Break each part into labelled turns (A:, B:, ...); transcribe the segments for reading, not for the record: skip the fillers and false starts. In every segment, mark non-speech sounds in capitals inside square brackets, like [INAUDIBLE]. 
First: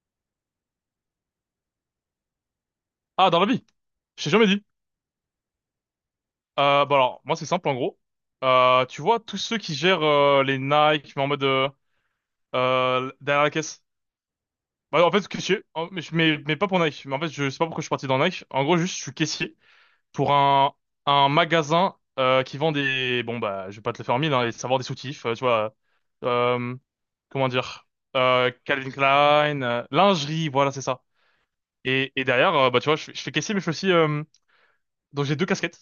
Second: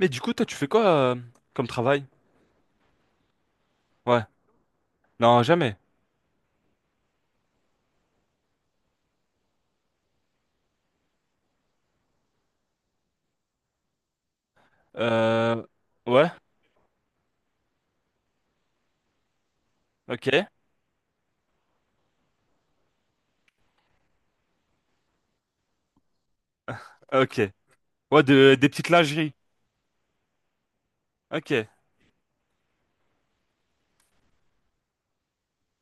A: Mais du coup, toi, tu fais quoi comme travail?
B: Ah, dans la vie?
A: Ouais.
B: Je t'ai jamais dit.
A: Non, jamais.
B: Bah alors, moi c'est simple en gros. Tu vois, tous ceux qui gèrent les Nike, mais en mode derrière la caisse. Bah, en fait, caissier,
A: Euh...
B: en- mais, je-
A: Ouais.
B: mais, mais pas pour Nike. Mais en fait, je sais pas pourquoi je suis parti dans Nike. En gros, juste, je suis caissier
A: Ok.
B: pour un magasin qui vend des... Bon, bah, je vais pas te le faire en mille, hein, les savoir des soutifs, tu vois. Euh,
A: Ok.
B: Comment dire?
A: Ouais, des petites
B: Calvin
A: lingeries.
B: Klein, lingerie, voilà, c'est ça.
A: Ok.
B: Et derrière, bah, tu vois, je fais caissier, mais je fais aussi... donc j'ai deux casquettes.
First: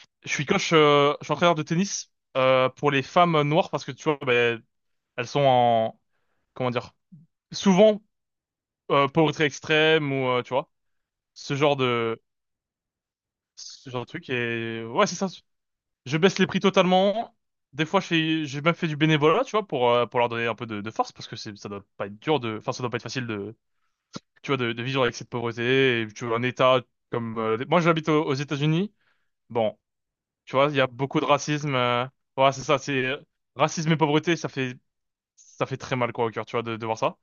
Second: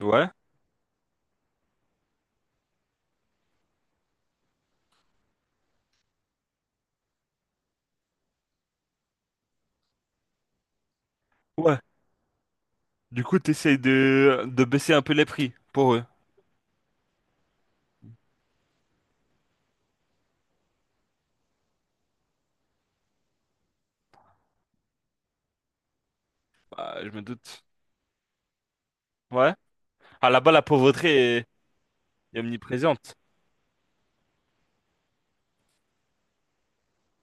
A: Ouais.
B: Je suis coach, je suis entraîneur de tennis pour les femmes noires parce que tu vois, ben, elles sont en, comment dire, souvent pauvreté extrême ou tu vois, ce genre
A: Ouais.
B: de,
A: Du coup, t'essayes
B: ce genre de truc.
A: de
B: Et
A: baisser un
B: ouais,
A: peu
B: c'est
A: les
B: ça.
A: prix pour eux.
B: Je baisse les prix totalement. Des fois, j'ai même fait du bénévolat, tu vois, pour leur donner un peu de force parce que ça doit pas être dur de, enfin, ça doit pas être facile de, tu vois, de vivre avec cette pauvreté. Et tu vois, un état
A: Bah, je me
B: comme,
A: doute.
B: moi, j'habite aux États-Unis.
A: Ouais.
B: Bon,
A: Ah, là-bas,
B: tu vois, il y a beaucoup de racisme.
A: est
B: Ouais, c'est ça, c'est
A: omniprésente.
B: racisme et pauvreté, ça fait très mal quoi au cœur, tu vois, de voir ça.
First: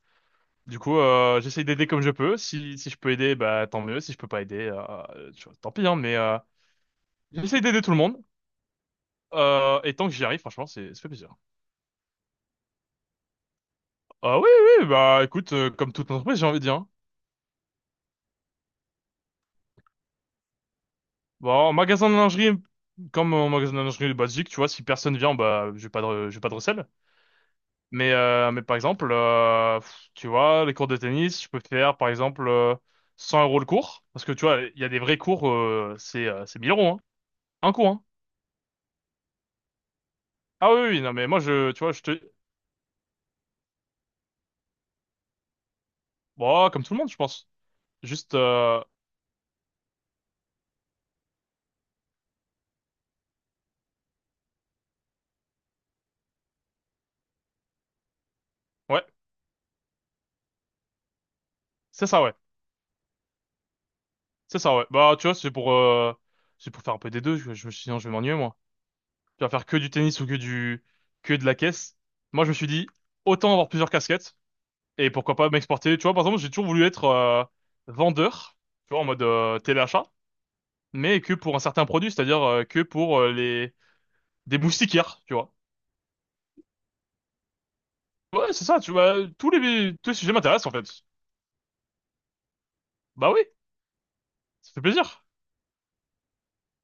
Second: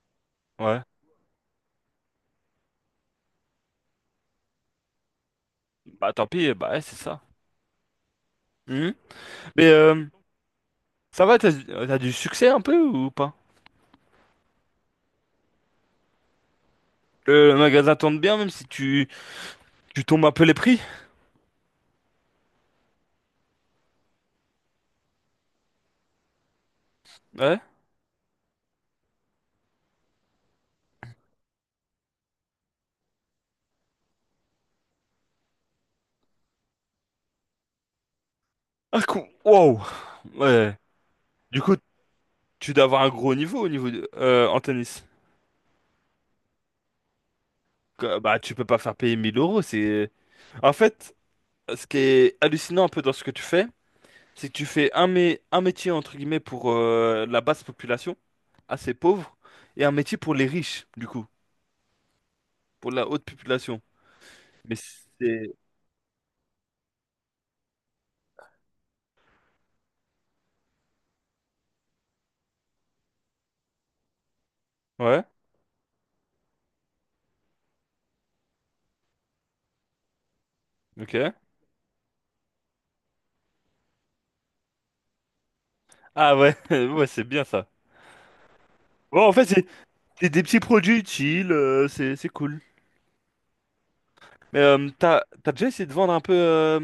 B: Du
A: Ouais.
B: coup, j'essaye d'aider comme je peux. Si je peux aider, bah tant mieux. Si je peux pas aider, tu vois, tant pis. Hein,
A: Bah,
B: mais
A: tant pis. Bah, ouais, c'est ça.
B: j'essaye d'aider tout le monde.
A: Mhm. Mais
B: Et
A: euh,
B: tant que j'y arrive, franchement, c'est ça fait
A: ça
B: plaisir.
A: va, t'as du succès un peu ou pas?
B: Ah oui, oui, oui, bah écoute, comme toute entreprise, j'ai envie de dire. Hein.
A: Le magasin tourne bien, même si tu, tu tombes un peu les prix.
B: Bon, en magasin de lingerie, comme en magasin de lingerie basique, tu vois, si personne vient, bah j'ai pas de recel.
A: Ouais.
B: Mais par exemple, tu vois, les cours de tennis, je peux faire par exemple 100 euros le cours. Parce que tu vois, il y a des vrais cours, c'est 1 000 euros, hein. Un cours, hein.
A: Ah, cool. Wow.
B: Ah
A: Ouais.
B: oui, oui, non, mais moi,
A: Du coup,
B: tu vois, je te...
A: tu dois avoir un gros niveau au niveau en tennis.
B: Bon, comme tout le monde, je pense. Juste,
A: Bah, tu peux pas faire payer 1000 euros. C'est... En fait, ce qui est hallucinant un peu dans ce que tu fais, c'est que tu fais un métier, entre guillemets, pour la basse population, assez
B: ouais,
A: pauvre, et un métier pour les riches, du coup,
B: c'est ça, ouais.
A: pour la haute population.
B: C'est ça,
A: Mais
B: ouais. Bah, tu vois,
A: c'est...
B: c'est pour faire un peu des deux. Sinon, je vais m'ennuyer, moi. Tu vas faire que du tennis ou que de la caisse. Moi, je me suis dit, autant avoir plusieurs casquettes. Et
A: Ouais,
B: pourquoi pas m'exporter. Tu vois, par exemple, j'ai toujours voulu être vendeur, tu vois, en mode téléachat, mais que
A: ok.
B: pour un certain produit, c'est-à-dire que pour les des moustiquaires, tu vois.
A: Ah ouais, [LAUGHS] ouais, c'est bien ça.
B: Ouais, c'est ça, tu vois,
A: Bon, en fait,
B: tous
A: c'est
B: les tous les
A: c'est
B: sujets
A: des petits
B: m'intéressent en fait.
A: produits utiles, c'est cool.
B: Bah oui, ça fait
A: T'as
B: plaisir.
A: t'as déjà essayé de vendre un peu...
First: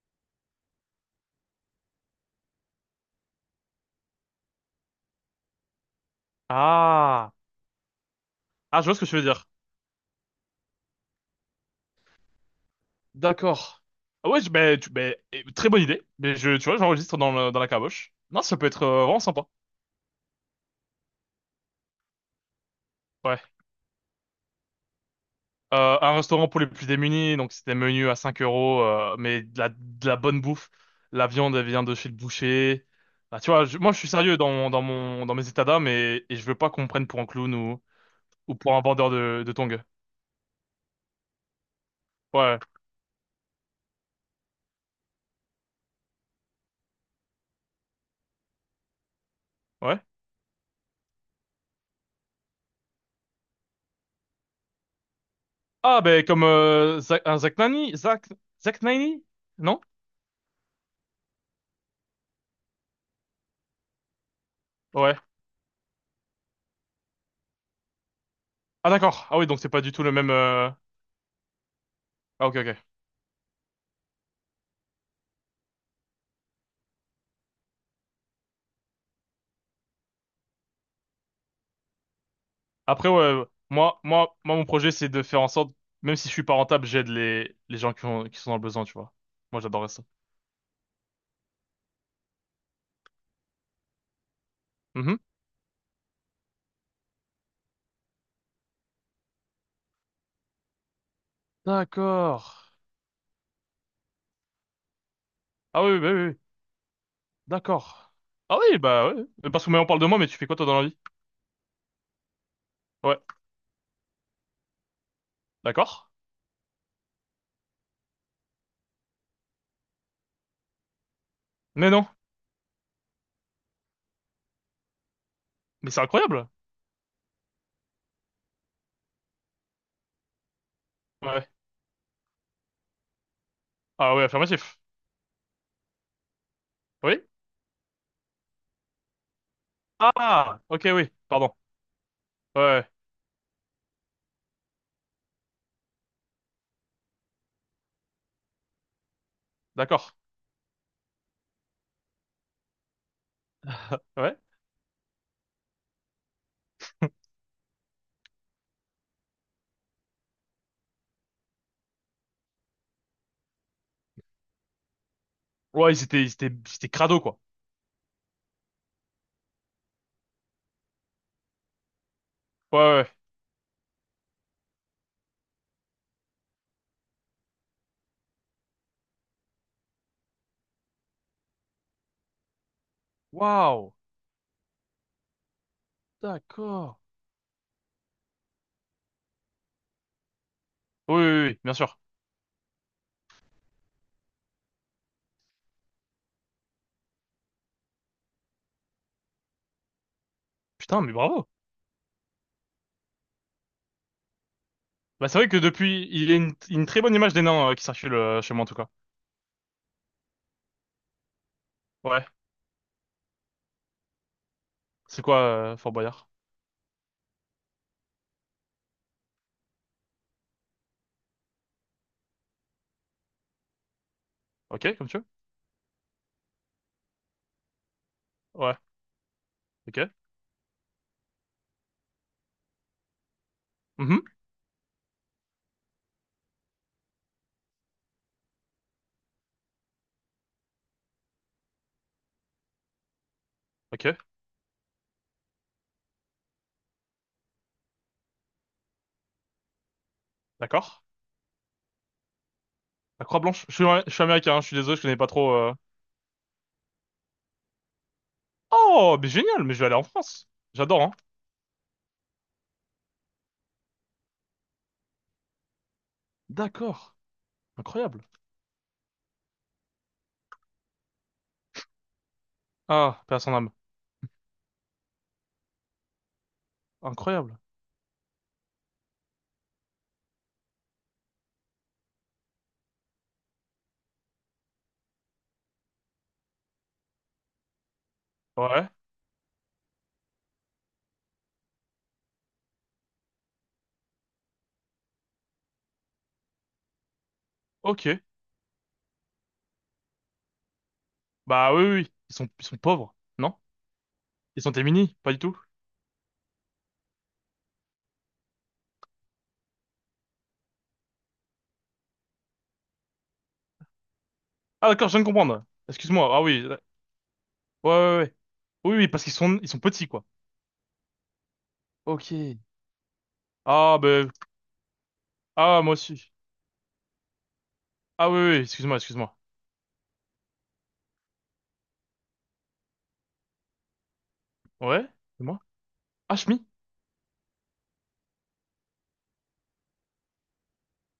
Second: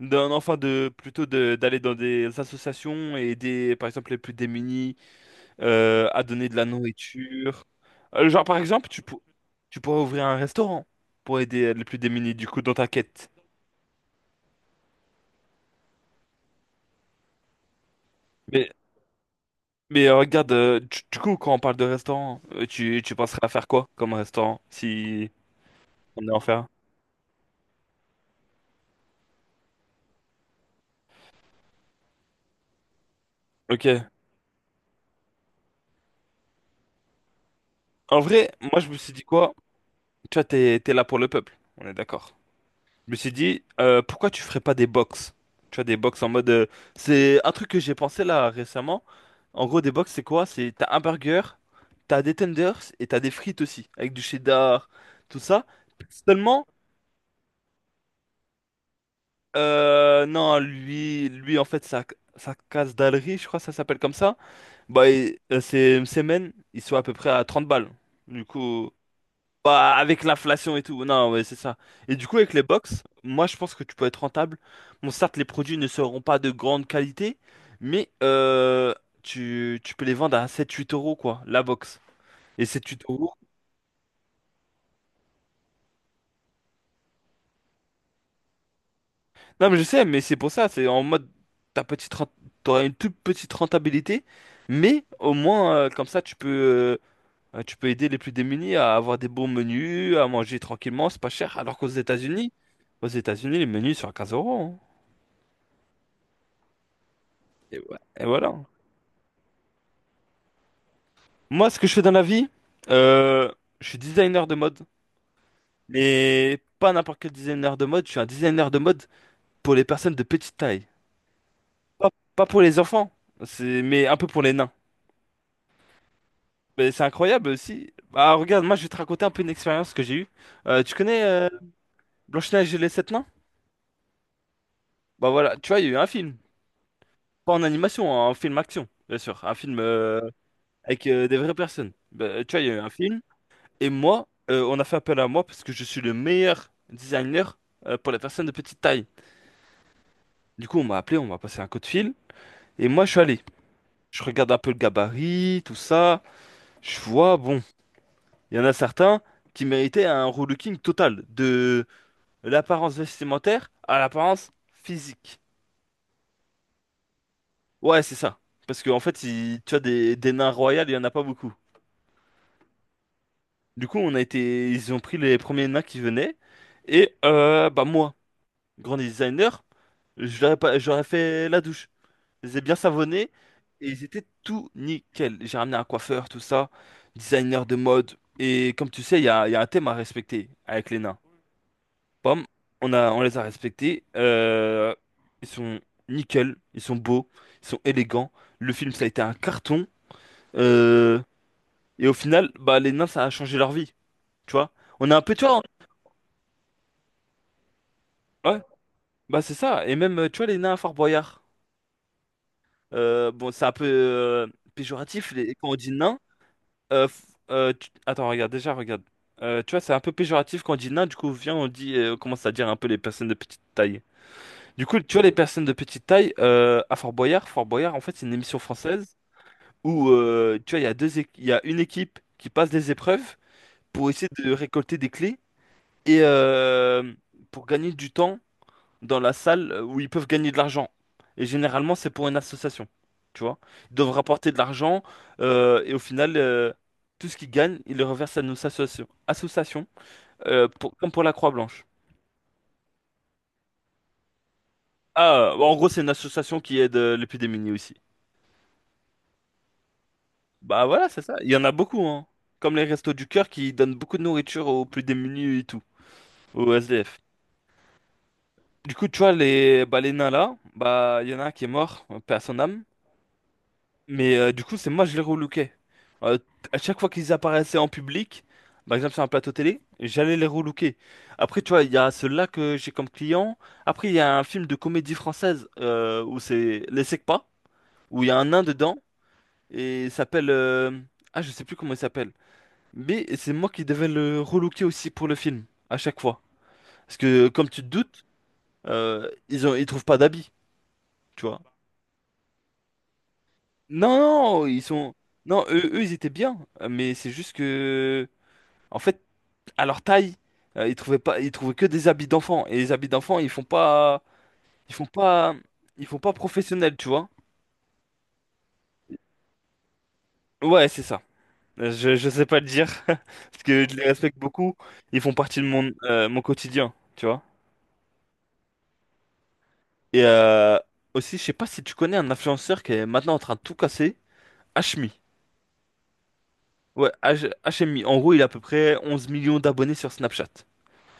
A: d'un enfant de plutôt de d'aller dans des associations et aider par exemple les plus démunis à donner de la
B: Ah,
A: nourriture. Genre par
B: ah, je
A: exemple
B: vois ce que tu veux dire.
A: tu pourrais ouvrir un restaurant pour aider les plus démunis du coup dans ta quête.
B: D'accord. Ah ouais, ben, ben, eh, très bonne idée. Mais tu vois, j'enregistre dans la caboche. Non, ça peut
A: Mais
B: être vraiment sympa.
A: regarde du coup quand on parle de restaurant tu penserais
B: Ouais.
A: à faire quoi comme restaurant si
B: Un
A: on est en
B: restaurant pour
A: faire?
B: les plus démunis, donc c'était menu à 5 euros, mais de la bonne bouffe. La viande, elle vient de chez le boucher. Bah, tu vois, moi, je
A: Ok.
B: suis sérieux dans mes états d'âme et je veux pas qu'on me prenne pour un clown
A: En vrai
B: ou pour
A: moi
B: un
A: je me
B: vendeur
A: suis dit
B: de
A: quoi?
B: tongs.
A: Tu vois, t'es là pour le peuple, on est d'accord.
B: Ouais,
A: Je me suis dit, pourquoi tu ferais pas des box? Tu vois, des box en mode. C'est un truc que j'ai pensé là récemment. En gros, des
B: ouais.
A: box, c'est quoi? C'est t'as un burger, t'as des tenders et t'as des frites aussi, avec du cheddar, tout ça.
B: Ah, ben, comme
A: Seulement,
B: Zach, un Zach Nani? Zach Nani? Non?
A: non, lui en fait, sa case d'alerie, je crois que ça s'appelle comme ça. Bah,
B: Ouais.
A: c'est une semaine, ils sont à peu près à 30 balles. Du
B: Ah,
A: coup.
B: d'accord. Ah oui, donc c'est pas du
A: Bah,
B: tout le
A: avec
B: même...
A: l'inflation et tout. Non, ouais, c'est ça. Et du coup,
B: Ah,
A: avec
B: ok,
A: les
B: ok.
A: box, moi, je pense que tu peux être rentable. Bon, certes, les produits ne seront pas de grande qualité, mais tu, tu peux les vendre à 7 8 euros, quoi, la box. Et sept huit
B: Après,
A: euros.
B: ouais, moi, mon projet, c'est de faire en sorte, même si je suis pas rentable, j'aide les gens qui sont dans le besoin, tu vois. Moi,
A: Non, mais je
B: j'adorerais ça.
A: sais, mais c'est pour ça, c'est en mode, ta petite rent- t'auras une toute petite rentabilité, mais
B: Mhm.
A: au moins, comme ça, tu peux aider les plus démunis à avoir des bons menus, à manger tranquillement, c'est pas cher. Alors qu'aux
B: D'accord.
A: États-Unis, aux États-Unis, les menus sont à 15 euros, hein.
B: Ah oui, oui, bah oui, oui.
A: Et ouais,
B: d'accord.
A: et voilà.
B: Ah oui, bah ouais. Mais parce que on parle de moi, mais tu fais quoi toi dans la vie?
A: Moi, ce que je fais dans la vie,
B: Ouais,
A: euh, je suis designer de mode,
B: d'accord.
A: mais pas n'importe quel designer de mode. Je suis un designer de mode pour les personnes de petite taille.
B: Mais non,
A: Pas, pas pour les enfants, c'est, mais un peu pour les nains.
B: mais c'est incroyable.
A: Mais c'est incroyable aussi. Bah, regarde, moi, je vais te raconter un peu une expérience que j'ai eue. Tu connais
B: Ouais.
A: Blanche-Neige et les sept nains?
B: Ah oui, affirmatif.
A: Bah voilà, tu vois, il y a eu un film.
B: Oui?
A: Pas en animation, un film action, bien sûr. Un film
B: Ah, ok,
A: avec
B: oui,
A: des
B: pardon.
A: vraies personnes. Bah, tu vois,
B: Ouais,
A: il y a eu
B: ouais.
A: un film. Et moi, on a fait appel à moi parce que je suis le meilleur designer pour les personnes de petite taille.
B: d'accord.
A: Du coup, on m'a appelé, on m'a passé un coup de fil. Et moi, je suis allé. Je
B: Ouais.
A: regarde un peu le gabarit, tout ça. Je vois, bon, il y en a certains qui méritaient un relooking total. De l'apparence vestimentaire à l'apparence physique.
B: Ouais, ils étaient crado, quoi.
A: Ouais, c'est ça. Parce qu'en fait, tu as des nains royaux, il y en a pas beaucoup.
B: Ouais, ouais.
A: Du coup, on a été, ils ont pris les premiers nains qui venaient. Et bah moi, grand designer, je l'aurais pas, j'aurais fait la douche. Je les ai bien savonnés et
B: Waouh,
A: ils étaient tout nickel. J'ai ramené un coiffeur, tout ça,
B: d'accord.
A: designer de mode. Et comme tu sais, il y a un thème à respecter avec les
B: Oui,
A: nains.
B: oui, oui, bien sûr.
A: Pomme, on les a respectés. Ils sont nickel, ils sont beaux, ils sont élégants. Le film, ça a été un carton.
B: Putain, mais
A: Euh,
B: bravo.
A: et au final, bah, les nains, ça a changé leur vie. Tu vois? On a un
B: Bah
A: peu,
B: c'est
A: tu
B: vrai que
A: vois,
B: depuis, il y a une très bonne image des nains qui circule chez
A: ouais,
B: moi en tout cas.
A: bah c'est ça. Et même, tu vois, les nains à Fort Boyard.
B: Ouais.
A: Bon, c'est un peu
B: C'est
A: péjoratif
B: quoi
A: quand on dit
B: Fort
A: nain.
B: Boyard?
A: Euh, f- Attends, regarde, déjà, regarde. Tu vois, c'est un peu péjoratif quand on dit nain, du coup, viens, on dit, on commence à dire un peu les personnes de petite taille. Du
B: Ok,
A: coup,
B: comme
A: tu
B: tu
A: vois,
B: veux.
A: les personnes de petite taille, à Fort Boyard, Fort Boyard, en fait, c'est une émission
B: Ouais.
A: française
B: Ok.
A: où, tu vois, il y a une équipe qui passe des épreuves pour
B: Mhm.
A: essayer de récolter des clés et pour gagner du temps dans la salle où ils peuvent gagner de l'argent. Et généralement, c'est pour une association. Tu vois? Ils doivent
B: Ok.
A: rapporter de l'argent et au final, tout ce qu'ils gagnent, ils le reversent à nos associations. Associations,
B: D'accord?
A: comme pour la Croix-Blanche.
B: La Croix-Blanche. Je suis américain, hein, je suis désolé, je connais pas trop.
A: Ah, bah,
B: euh.
A: en gros, c'est une association qui aide les plus démunis aussi.
B: Oh, mais génial, mais je vais aller en France.
A: Bah
B: J'adore,
A: voilà,
B: hein.
A: c'est ça. Il y en a beaucoup, hein. Comme les Restos du Cœur qui donnent beaucoup de nourriture aux plus démunis et tout, aux
B: D'accord.
A: SDF.
B: Incroyable.
A: Du coup, tu vois, les, bah, les nains là, bah, il y en a un qui est mort, paix à son âme.
B: Ah, paix à son âme.
A: Mais du coup, c'est moi, je les relooké. Euh, t- à chaque fois qu'ils
B: Incroyable.
A: apparaissaient en public, par exemple sur un plateau télé, j'allais les relooker. Après, tu vois, il y a ceux-là que j'ai comme client. Après, il y a un film de comédie française où c'est Les Secpas, où il y a un nain
B: Ouais.
A: dedans, et Ah, je sais plus comment il s'appelle. Mais c'est moi qui devais le relooker aussi pour le film, à chaque fois. Parce que, comme tu te
B: Ok.
A: doutes, ils ont... ils trouvent pas d'habits, tu vois.
B: Bah oui, oui. Oui. Ils sont pauvres, non?
A: Non,
B: Ils
A: non,
B: sont
A: ils sont...
B: démunis, pas du tout.
A: Non, eux, eux, ils étaient bien, mais c'est juste que... En fait, à leur taille, ils trouvaient pas, ils trouvaient que des habits d'enfants. Et les habits d'enfants,
B: Ah
A: ils font
B: d'accord, je viens de
A: pas,
B: comprendre.
A: ils font
B: Excuse-moi.
A: pas
B: Ah oui. Ouais,
A: professionnels, tu vois.
B: ouais, ouais. Ouais. Oui, oui, parce qu'ils sont petits, quoi.
A: Ouais, c'est ça. Je sais
B: Ok.
A: pas le dire, [LAUGHS] parce que je
B: Ah
A: les
B: ben,
A: respecte beaucoup. Ils font partie de
B: ah
A: mon,
B: moi aussi.
A: mon quotidien, tu vois.
B: Ah oui, oui. Excuse-moi, excuse-moi.
A: Et aussi, je sais pas si tu connais un influenceur qui est maintenant en train de tout casser,
B: Ouais.
A: Hashmi.
B: C'est moi. Ah, Shmi.
A: Ouais, HMI. En gros, il a à peu près 11 millions d'abonnés sur Snapchat.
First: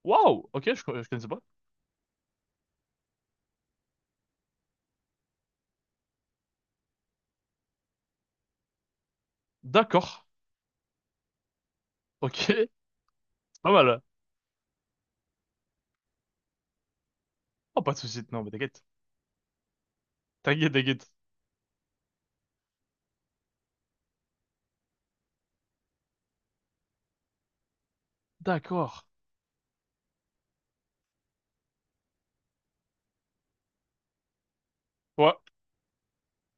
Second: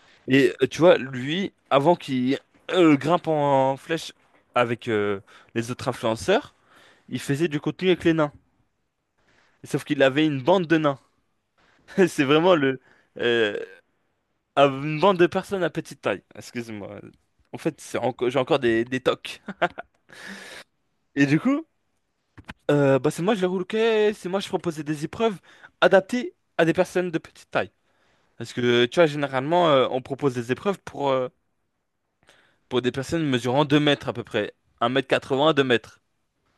B: Waouh.
A: Et
B: Ok, je,
A: tu
B: je
A: vois,
B: connaissais pas.
A: lui, avant qu'il grimpe en flèche avec les autres influenceurs, il faisait du contenu avec les nains. Sauf qu'il avait
B: D'accord.
A: une bande de nains. [LAUGHS] C'est
B: Ok. [LAUGHS]
A: vraiment
B: C'est
A: le euh,
B: pas mal.
A: une bande de personnes à petite taille. Excuse-moi. En fait,
B: Oh, pas de soucis.
A: j'ai
B: Non, mais
A: encore
B: t'inquiète.
A: des tocs.
B: T'inquiète, t'inquiète.
A: Et du coup, bah, c'est moi je les relookais, c'est moi je proposais des épreuves adaptées à des personnes de petite taille. Parce que tu
B: D'accord.
A: vois, généralement, on propose des épreuves pour des personnes mesurant 2 mètres à peu près.
B: Ouais.
A: 1m80, 2 mètres.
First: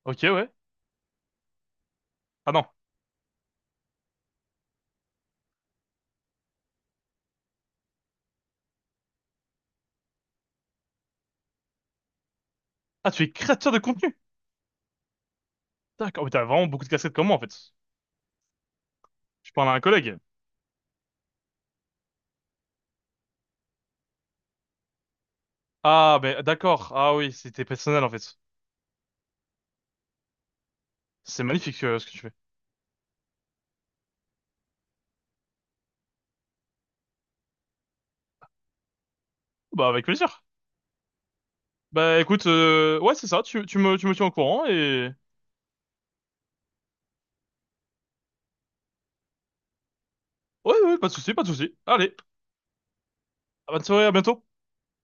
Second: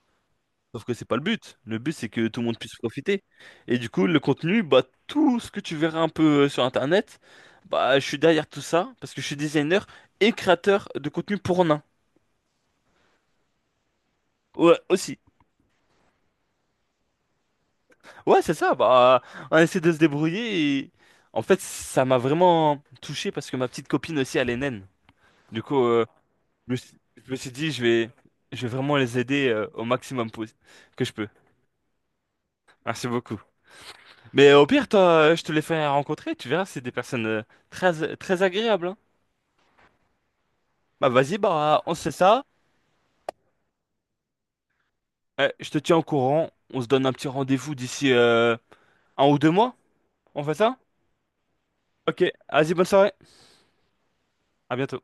B: Ok, ouais.
A: Sauf que c'est pas le but. Le but, c'est que tout le
B: Ah
A: monde
B: non.
A: puisse profiter. Et du coup, le contenu, bah, tout ce que tu verras un peu sur Internet, bah, je suis derrière tout ça parce que je suis designer et créateur de contenu pour nains.
B: Ah, tu es créateur de contenu.
A: Ouais, aussi.
B: D'accord. Mais t'as vraiment beaucoup de casquettes comme moi, en fait.
A: Ouais, c'est ça. Bah,
B: Je
A: on
B: parle à un
A: essaie de se
B: collègue.
A: débrouiller et en fait, ça m'a vraiment touché parce que ma petite copine aussi, elle est naine. Du coup,
B: Ah, ben,
A: je me
B: d'accord.
A: suis
B: Ah
A: je
B: oui,
A: me suis
B: c'était
A: dit,
B: personnel, en fait.
A: je vais vraiment les aider au que je peux.
B: C'est magnifique, ce que tu fais.
A: Merci beaucoup. Mais au pire, toi, je te les fais rencontrer, tu verras, c'est des personnes très, très agréables, hein.
B: Bah, avec plaisir.
A: Bah vas-y, bah on se fait
B: Bah,
A: ça.
B: écoute, ouais, c'est ça. Tu me tiens au courant et...
A: Je te tiens au courant. On se donne un petit rendez-vous d'ici un ou deux mois. On fait
B: Ouais,
A: ça?
B: ouais, pas de soucis, pas de soucis. Allez.
A: Ok, vas-y, bonne soirée.
B: Bonne soirée, à bientôt.
A: À bientôt.